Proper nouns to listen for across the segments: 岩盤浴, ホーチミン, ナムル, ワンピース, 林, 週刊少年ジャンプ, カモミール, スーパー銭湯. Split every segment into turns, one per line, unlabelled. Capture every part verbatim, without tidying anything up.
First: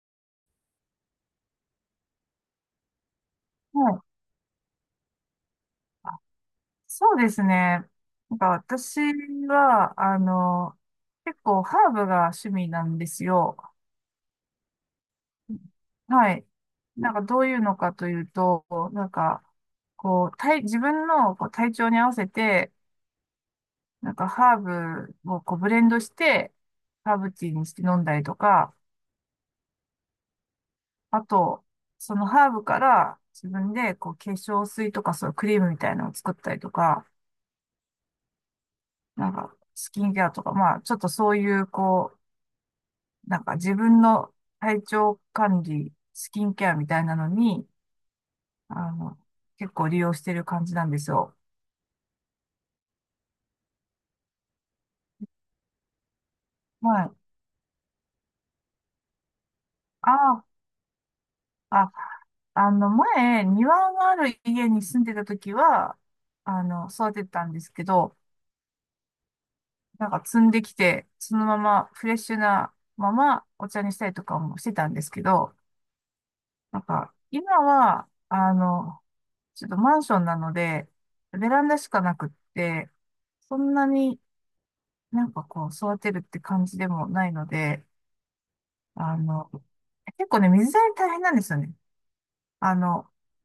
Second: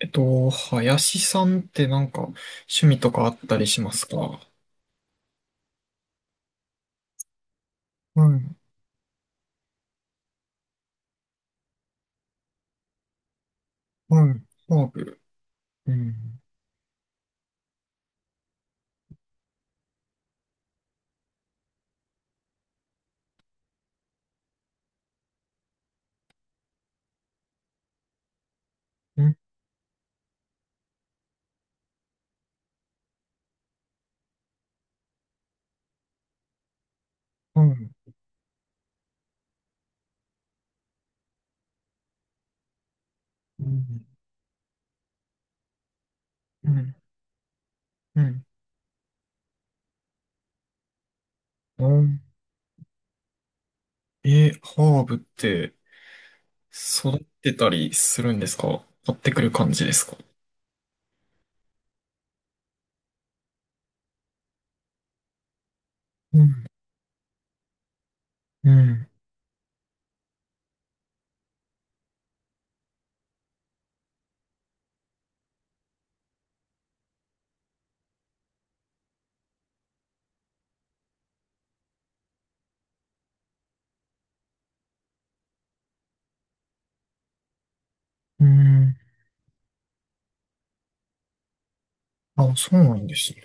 えっと、林さんってなんか趣味とかあったりし
は
ま
い。
すか？は
そうですね。
い、
なんか私は、あの、結構ハーブが趣味なんですよ。
はい、ハーブ。う
は
ん、
い。なんかどういうのかというと、なんか、こう、体、自分のこう体調に合わせて、なんかハーブをこうブレンドして、ハーブティーにして飲んだりとか、
うん、
あと、そのハーブから自分でこう化粧水とかそういうクリームみたいなのを作ったりとか、
はい、
なんかスキンケアとか、まあちょっとそういうこうなんか
う
自分
ん、
の体調管理、スキンケ
う
アみ
ん、
たいなのに、
うん。
あの、結構利用してる感じなんですよ。
うん。え、ハーブって
は
育
い。
ってたりするんですか？買ってくる感じですか？
ああ、あの、前、庭がある家に住んでた時は、
う
あ
ん、
の、育ててたんですけど、
うん、
なんか摘んできて、そのままフレッシュなままお茶にしたりとかもしてたんですけど、なんか、今は、あの、ちょっとマンションなので、ベランダしかなくって、そんなになんかこう、育てるって感じでもないので、
うん。
あの、結構ね、水やり大変なんですよね。
あ、
あ
そうなん
の、
ですね。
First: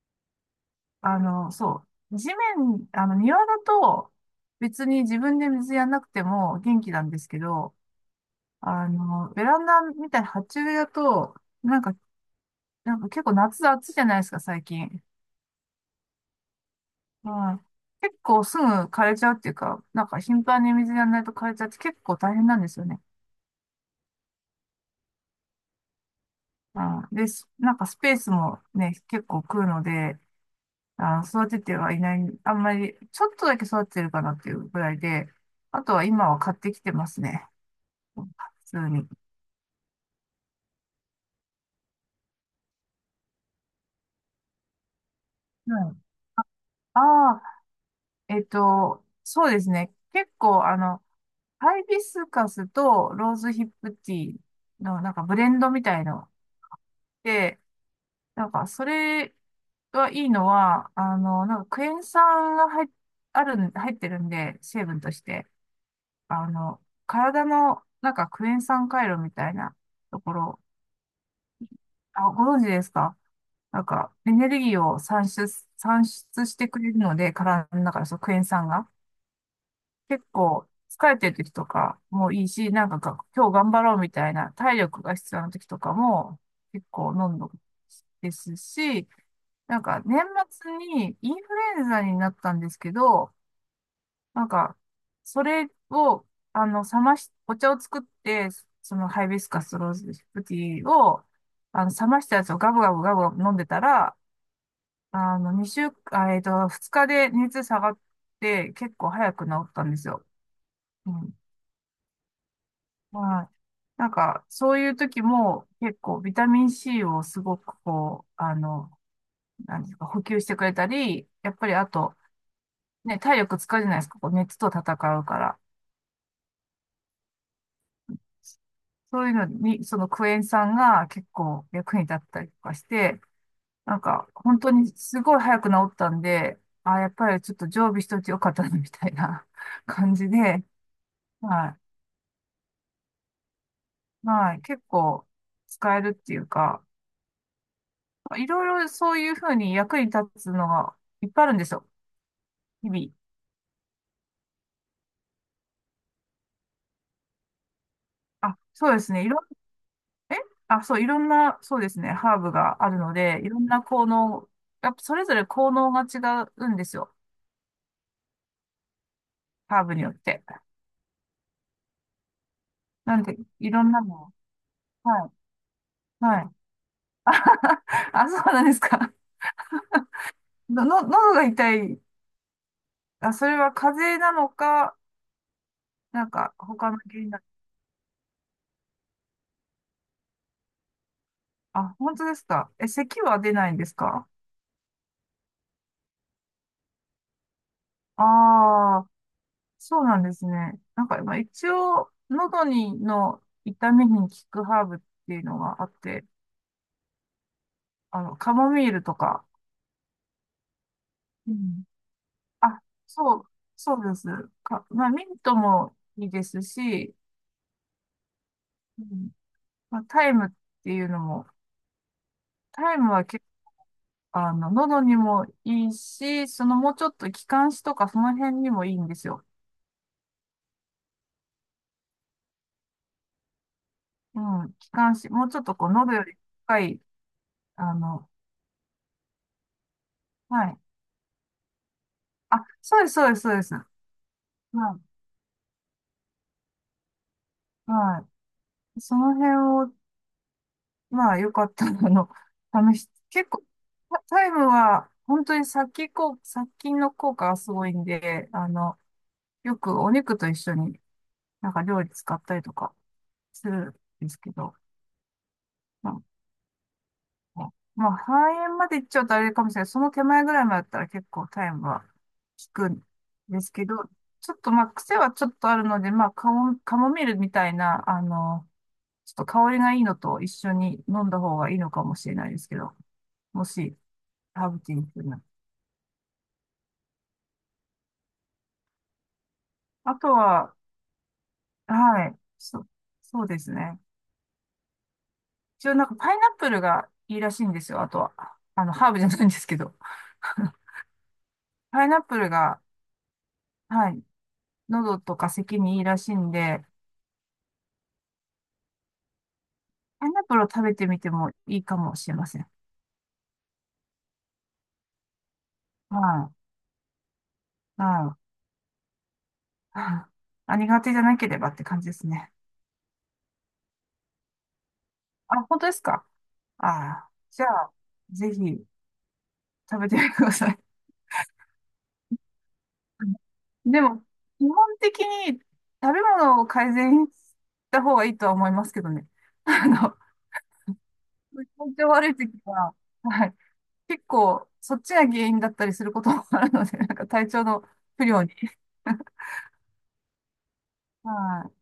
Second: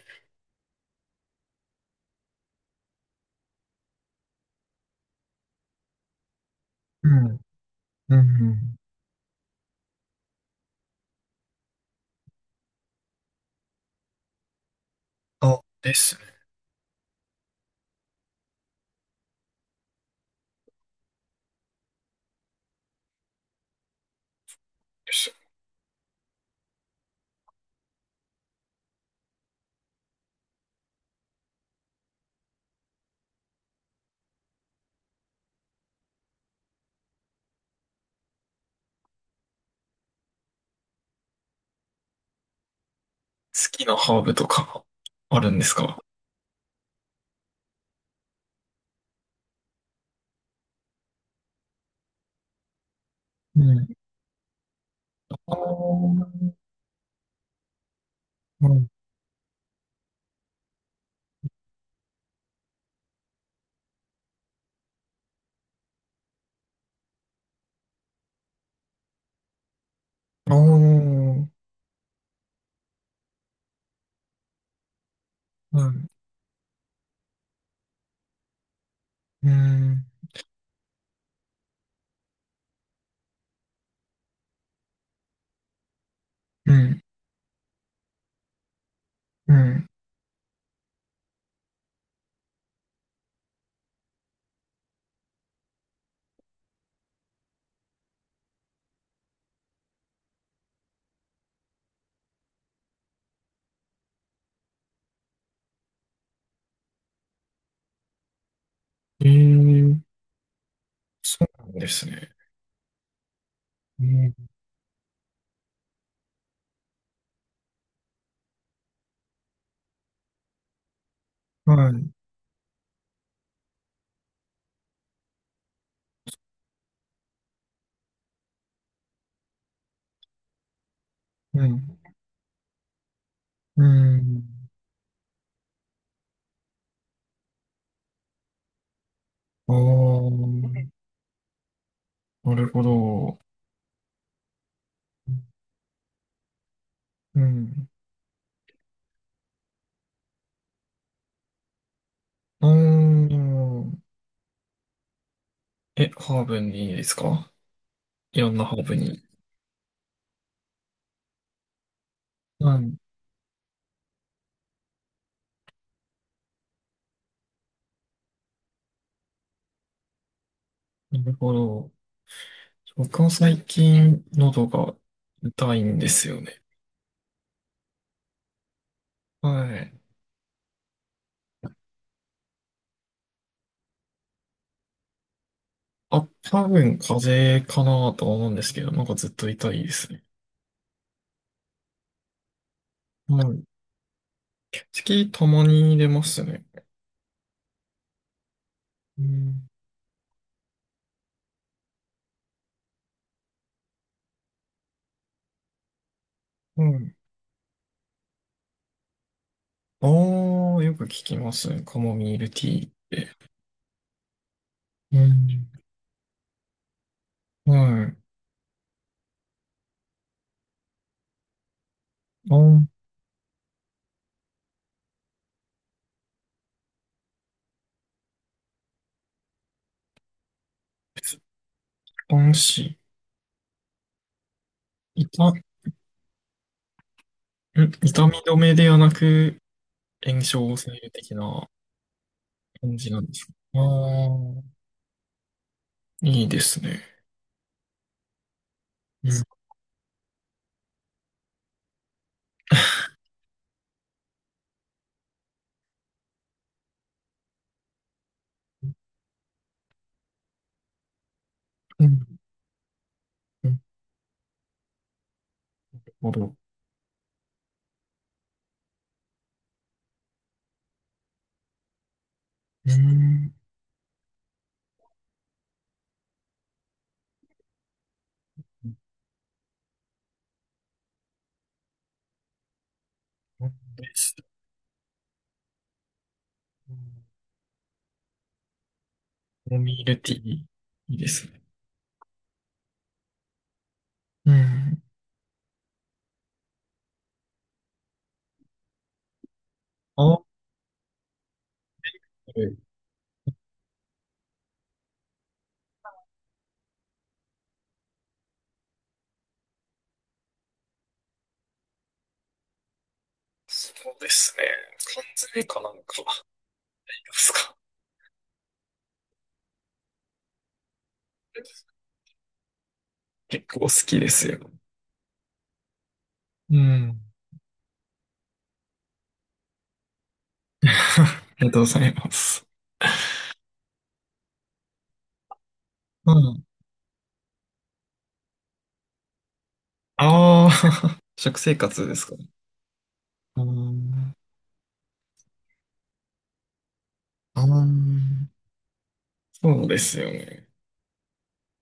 あの、そう。地面、あの、庭だと、別に自分で水やんなくても元気な
う
んです
ん、
けど、
うん、
あの、ベランダみたいな鉢植えだと、なんか、なんか結構夏暑いじゃないですか、最近。
あ、ですね。
はい。結構すぐ枯れちゃうっていうか、なんか頻繁に水やらないと枯れちゃって結構大変なんですよね。
です
うん、で、すなんかスペースもね、結構食うので、あ、育ててはいない、あんまり、ちょっとだけ育ててるかなっていうぐらいで、あとは今は買ってきてますね。普通に。
好きなハーブとかあるんです
はい。
か？
ああ、えっと、そうですね。結構、あの、ハイビスカスとローズ
う
ヒッ
ん。
プティーのなんかブレ
ああ、
ンドみたいの
う
で、なんか
ん
それがいいのは、あの、なんかクエン酸が入っ、あるん、入ってるんで、成分として、あの、体のなんかクエン酸回路みたいなとこ
あ
ろ、
ー、
あ、ご存知ですか？なんか、エネルギーを産出、
は
産
い。
出してくれるので、体の中で、そう、クエン酸が。
うん、
結構、疲れてる時とかもいいし、なんかが、今日頑張ろうみたいな体力が必要な時とかも、
う
結
ん、
構飲んどくですし、
う
なん
ん。
か、年末にインフルエンザになったんですけど、なんか、それを、あの、冷まし、お茶を作って、そのハイビスカスローズティーを、あの、冷ましたやつをガブガブガブガブ飲んでたら、あの、2週、あ、えっと、ふつかで熱下がって、結構
え
早く治ったん
ー
ですよ。うん。
そうなんですね。
はい。
え
なん
ー
か、そういう時も、結構、ビタミン C をすごく、こう、あの、なんですか、補給してくれたり、やっぱ
は
り、あ
い、
と、ね、体力使うじゃないですか、こう熱と戦うから。そういうのに、そのクエン酸が結
う
構役
ん、
に立ったりとかして、
う
なんか本
ん。
当にすごい早く治ったんで、あ、やっぱりちょっと常備しといてよかったな、みたいな
あ
感じ
あ、
で、は
なるほど。
い。はい。結構使えるっていうか、
うん。
いろいろそういうふうに役に立つのがいっぱいあるんですよ。
あー
日々。
え、ハーブにですか？いろん
あ、
なハー
そう
ブ
です
に。
ね。いろん、えあ、そう、いろんな、そうですね。ハーブ
は
があ
い、
るので、いろんな効能、やっぱそれぞれ効能が違うんですよ。ハーブによって。
なるほど。
な
僕
ん
は
で、
最
いろんなの
近
を。
喉が
は
痛いんで
い。
すよ
はい。
ね。
あ、そうなんですか。
はい。
の、の、喉が痛い。あ、それは風邪なのか、な
あ、
んか、
多
他
分
の原因だ。
風邪かなとは思うんですけど、なんかずっと痛いですね。
あ、本当ですか。え、咳は
は
出
い。
ないんですか？
月たまに出ますね。
ああ、
うん
そうなんですね。なんか、まあ、一応、喉に、の痛みに効くハーブっていうのがあって、
うん。
あの、カモミールとか。
ああ、よく聞きま
う
す。
ん。
カモミールティ
あ、
ーって。
そう、そうです。か、まあ、
う
ミント
ん。
もいいですし、
はい。
うん、まあ、タイムっていうのも、
あ
タイムは結構、あの、喉にもいいし、そのもうちょっと気管支とかその辺にもいいんですよ。
あ、安心。
うん、気管支、も
痛、
うちょ
ん
っとこう、喉より深い、あ
痛
の、
み止めではなく、炎症
は
を
い。
抑える的な
あ、
感
そうで
じ
す、
なん
そう
で
です、
す
そ
か？
うです。
ああ
はい、
ー、いいですね。
はい。そ
う
の
ん。
辺を、まあ、よかったら、あの、試し、結構、タタイムは、本当に殺菌効、殺菌の効果がすごいんで、あの、よくお肉と一緒になんか料
う
理
ん。
使ったりとかす
なる
るんですけど、まあ
ほど。
あまあ、肺炎まで行っちゃうとあれかもしれない。その手前ぐらいまでだったら結構タイムは効く
う
ん
ん。
ですけど、ちょっとまあ、癖はちょっとあるので、まあ、カモ、カモミールみたいな、あの、ちょっと香りがいいのと一緒に飲んだ方がいいのかもしれないですけど、もし、
です。
ハーブティーにするなら。
カモミー
あ
ル
と
ティー、い
は、
いですね。
はい、そ、そうですね。
うん。
一応なんかパイナップルがいいらしいんですよ、あとは。あの、ハーブじゃないんですけど。
ああ、
パイナップルが、はい、喉とか咳にいいらしいんで、パイナップルを食べてみてもいいかもしれません。
そうですね。缶詰かなんかで
は
すか？
い。うん、あ、苦手じゃなければって感じですね。
結構好きですよ。
あ、本当ですか？
う
あ
ん。
あ、じゃあ、ぜひ食べてみてくださ い。
ありがとうございます。
うんでも、基本的に食べ
う
物
ん。
を改善した方がいいとは思いますけどね。あの、
ああ、食生
体
活
調
です
悪
か？
い時は、はい。
う
結
ん。
構、そっちが原因だったりすることもあるので、なんか体
あ
調の不良
ー
に。
そうですよね。
はい。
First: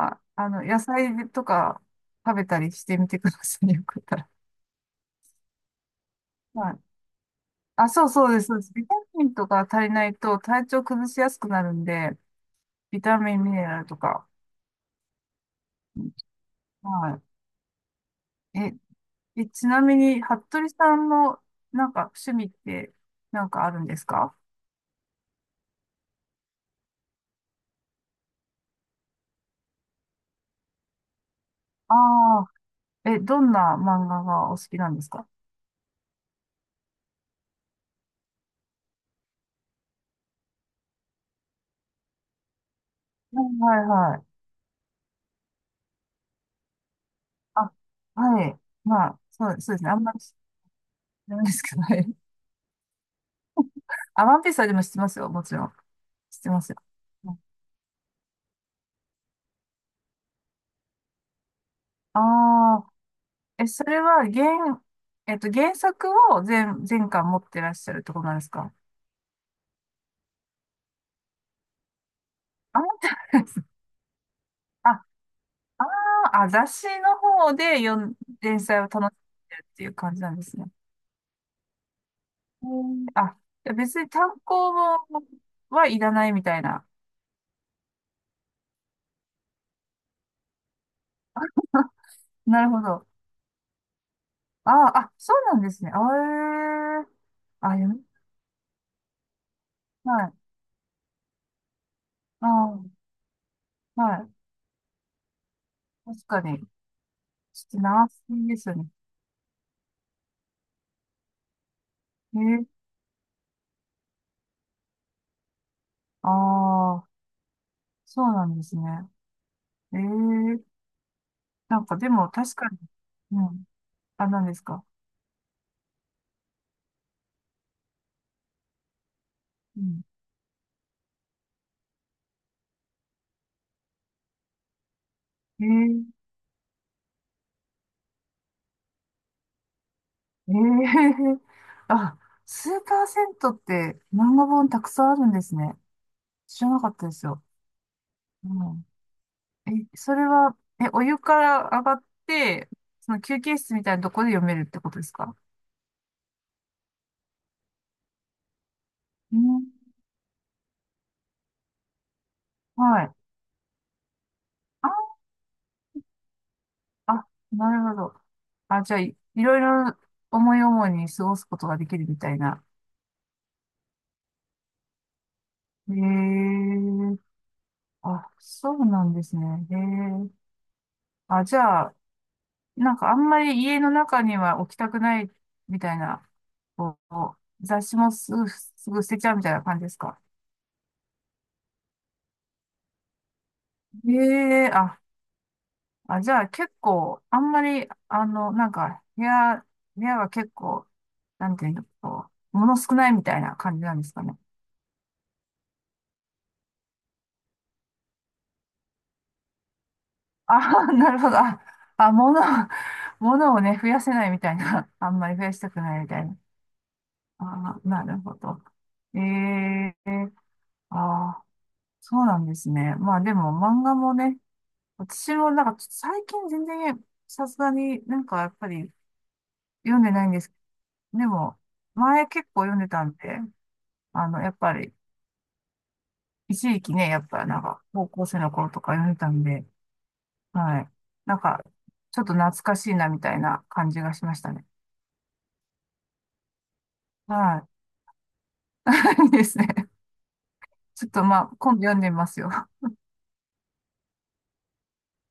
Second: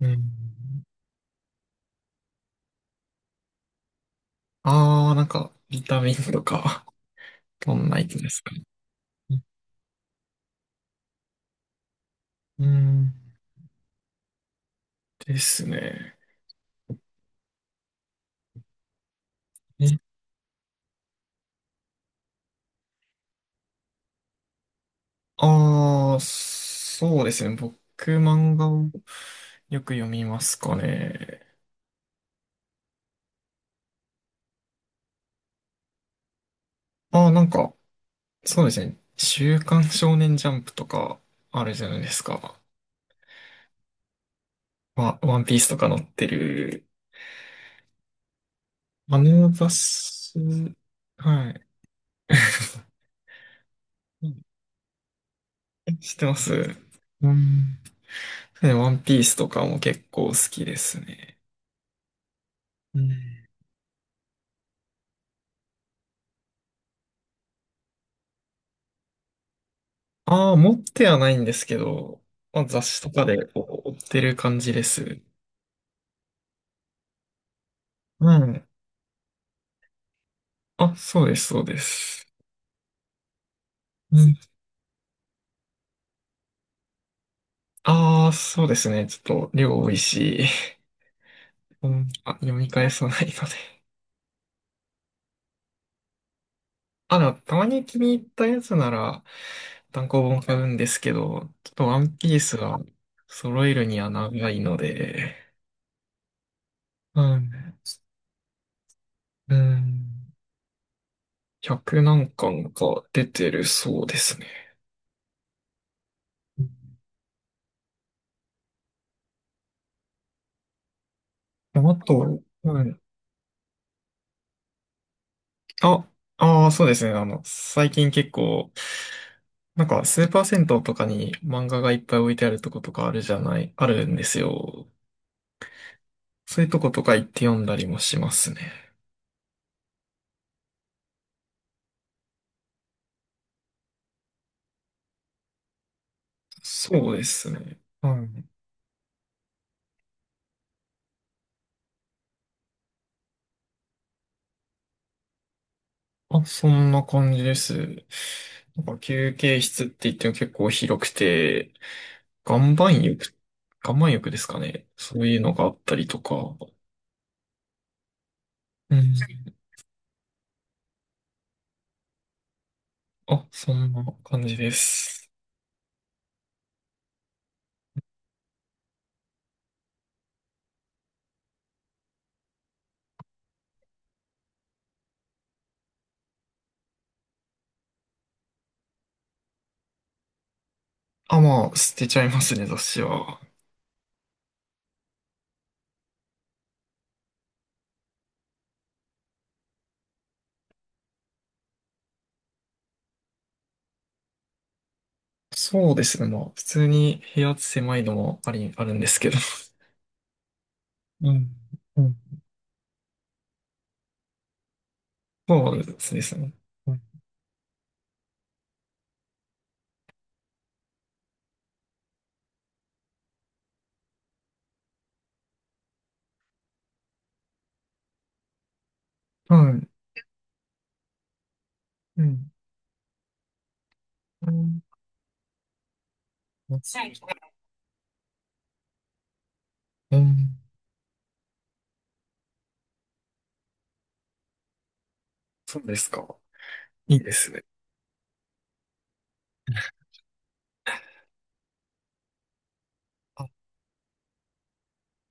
う
あ、
ん。
あの、野菜とか食べたりしてみてくださいね。よかったら。
ああ、なんか、ビタミンと
はい。
か、どん
あ、
な
そ
や
う
つで
そうで
す
す。
か
そうで
ね？
す。ビタミンとか足りないと体調崩しやすくなるんで、
う
ビ
ん。
タミン、ミネラルとか。
です
うん、
ね。
はい。え、え、ちなみに、服部さんの、なんか、趣味って、なんかあるんですか？
ああー、そうですね。僕、漫画をよく読みますかね。
ああー、え、どんな漫画がお好きなんですか？
ああ、なんか、そうですね。週刊少年ジャンプとかあるじゃないですか。
はいはいはい。
まあ、ワンピースとか載ってる、
あ、はい。ま
あ
あ、そ
の
う、
雑
そうですね。あんまり知
誌、
らない
は
です
い。
けど、はい。あ、
う
ワ
ん
ンピースはでも知ってますよ。もちろん。
知ってま
知って
す
ますよ。
うん。ね、ワンピースとかも結構好きですね。
ああ、
うん。
え、それは原、えっと、原作を全、全巻持ってらっしゃるってことなんですか？
ああ、持ってはないんですけど、まあ、
あ、
雑
持っ
誌
て
とか
ない
で
です。
こう追ってる感じで
あ、
す。
あ、雑誌の方で読ん、
う
連
ん。
載を楽しんでるっていう感じなんですね。
あ、そうです、そうです。
へー、あ、じゃあ別に
うん。
単行本はいらないみたいな。
ああ、そうですね。ちょっと量多いし、う ん、あ、読
な
み
るほ
返
ど。
さないので。
ああ、あ、そうなんですね。あえー、
あ、でも、たま
あ、
に
読
気
み
に入ったやつなら、単
は
行
い。
本買うんですけど、ちょっとワンピー
あ
スは
あ、
揃えるには
はい。
長いので、
確かに。
うん。
ちょっと長すぎですよね。
うん。ひゃく何
えー、
巻か出てるそうですね。
ああ、そうなんですね。ええ、なん
あ
かでも
と、
確か
う
に、
ん。
うん。あ、何ですか。
あ、ああ、そうですね。あの、最近結構、
う
なん
ん。
か、スーパー銭湯とかに漫画がいっぱい置いてあるとことかあるじゃない、あるんですよ。
ええ
そういうとことか行って読んだりもしますね。
ええ あ、スーパー銭湯って漫画本たくさんあるんですね。知らなかった
そ
で
うで
すよ。
すね。はい
うん。え、それは、え、お湯から上がって、その休憩室みたいなとこで読めるってことですか？
あ、そんな感じです。なんか休
う
憩
ん。
室って言っても結構広くて、岩盤
はい。
浴、岩盤浴ですかね。
あ、
そういうのがあったりとか。
あ、なるほど。あ、
う
じゃあ、
ん。
い、いろいろ思い思いに過ごすことができるみたいな。
あ、そんな感じです。
へえ、あ、そうなんですね。へえ、あ、じゃあ、なんかあんまり家の中には置きたくないみたいな、こう、雑誌もすぐ、すぐ捨てちゃうみたいな感じですか？
あ、まあ、捨てちゃいますね、雑誌は。
ええ、あ、あ、じゃあ結構、あんまり、あの、なんか、部屋、部屋は結構、なんていうの、こう、物少ないみたいな感じなんですかね。
そうですね。まあ、普通に部屋狭いのもあり、あるんですけど。
あ、なるほ
う
ど。
ん。
あ、
う
あ、
ん。
物、物をね、増やせないみたいな。あんまり増やし
そ
たく
う
ないみた
で
い
す
な。
ね。うん
あ、なるほど。ええ、ああー。そうなんですね。まあでも漫画もね、私もなんかちょっと最近全然さすがになんかやっぱり
はい。
読んでないんですけど、でも
う
前結
ん。
構読んでたんで、あの、や
う
っぱ
ん。
り一時期ね、やっぱなんか高校生の頃とか読んでたんで、
うん
はい。なんかちょっと懐かしいなみたいな感じがしましたね。
そうですか。いいですね。
はい。いいですね。ちょっとまあ今度読んでみますよ。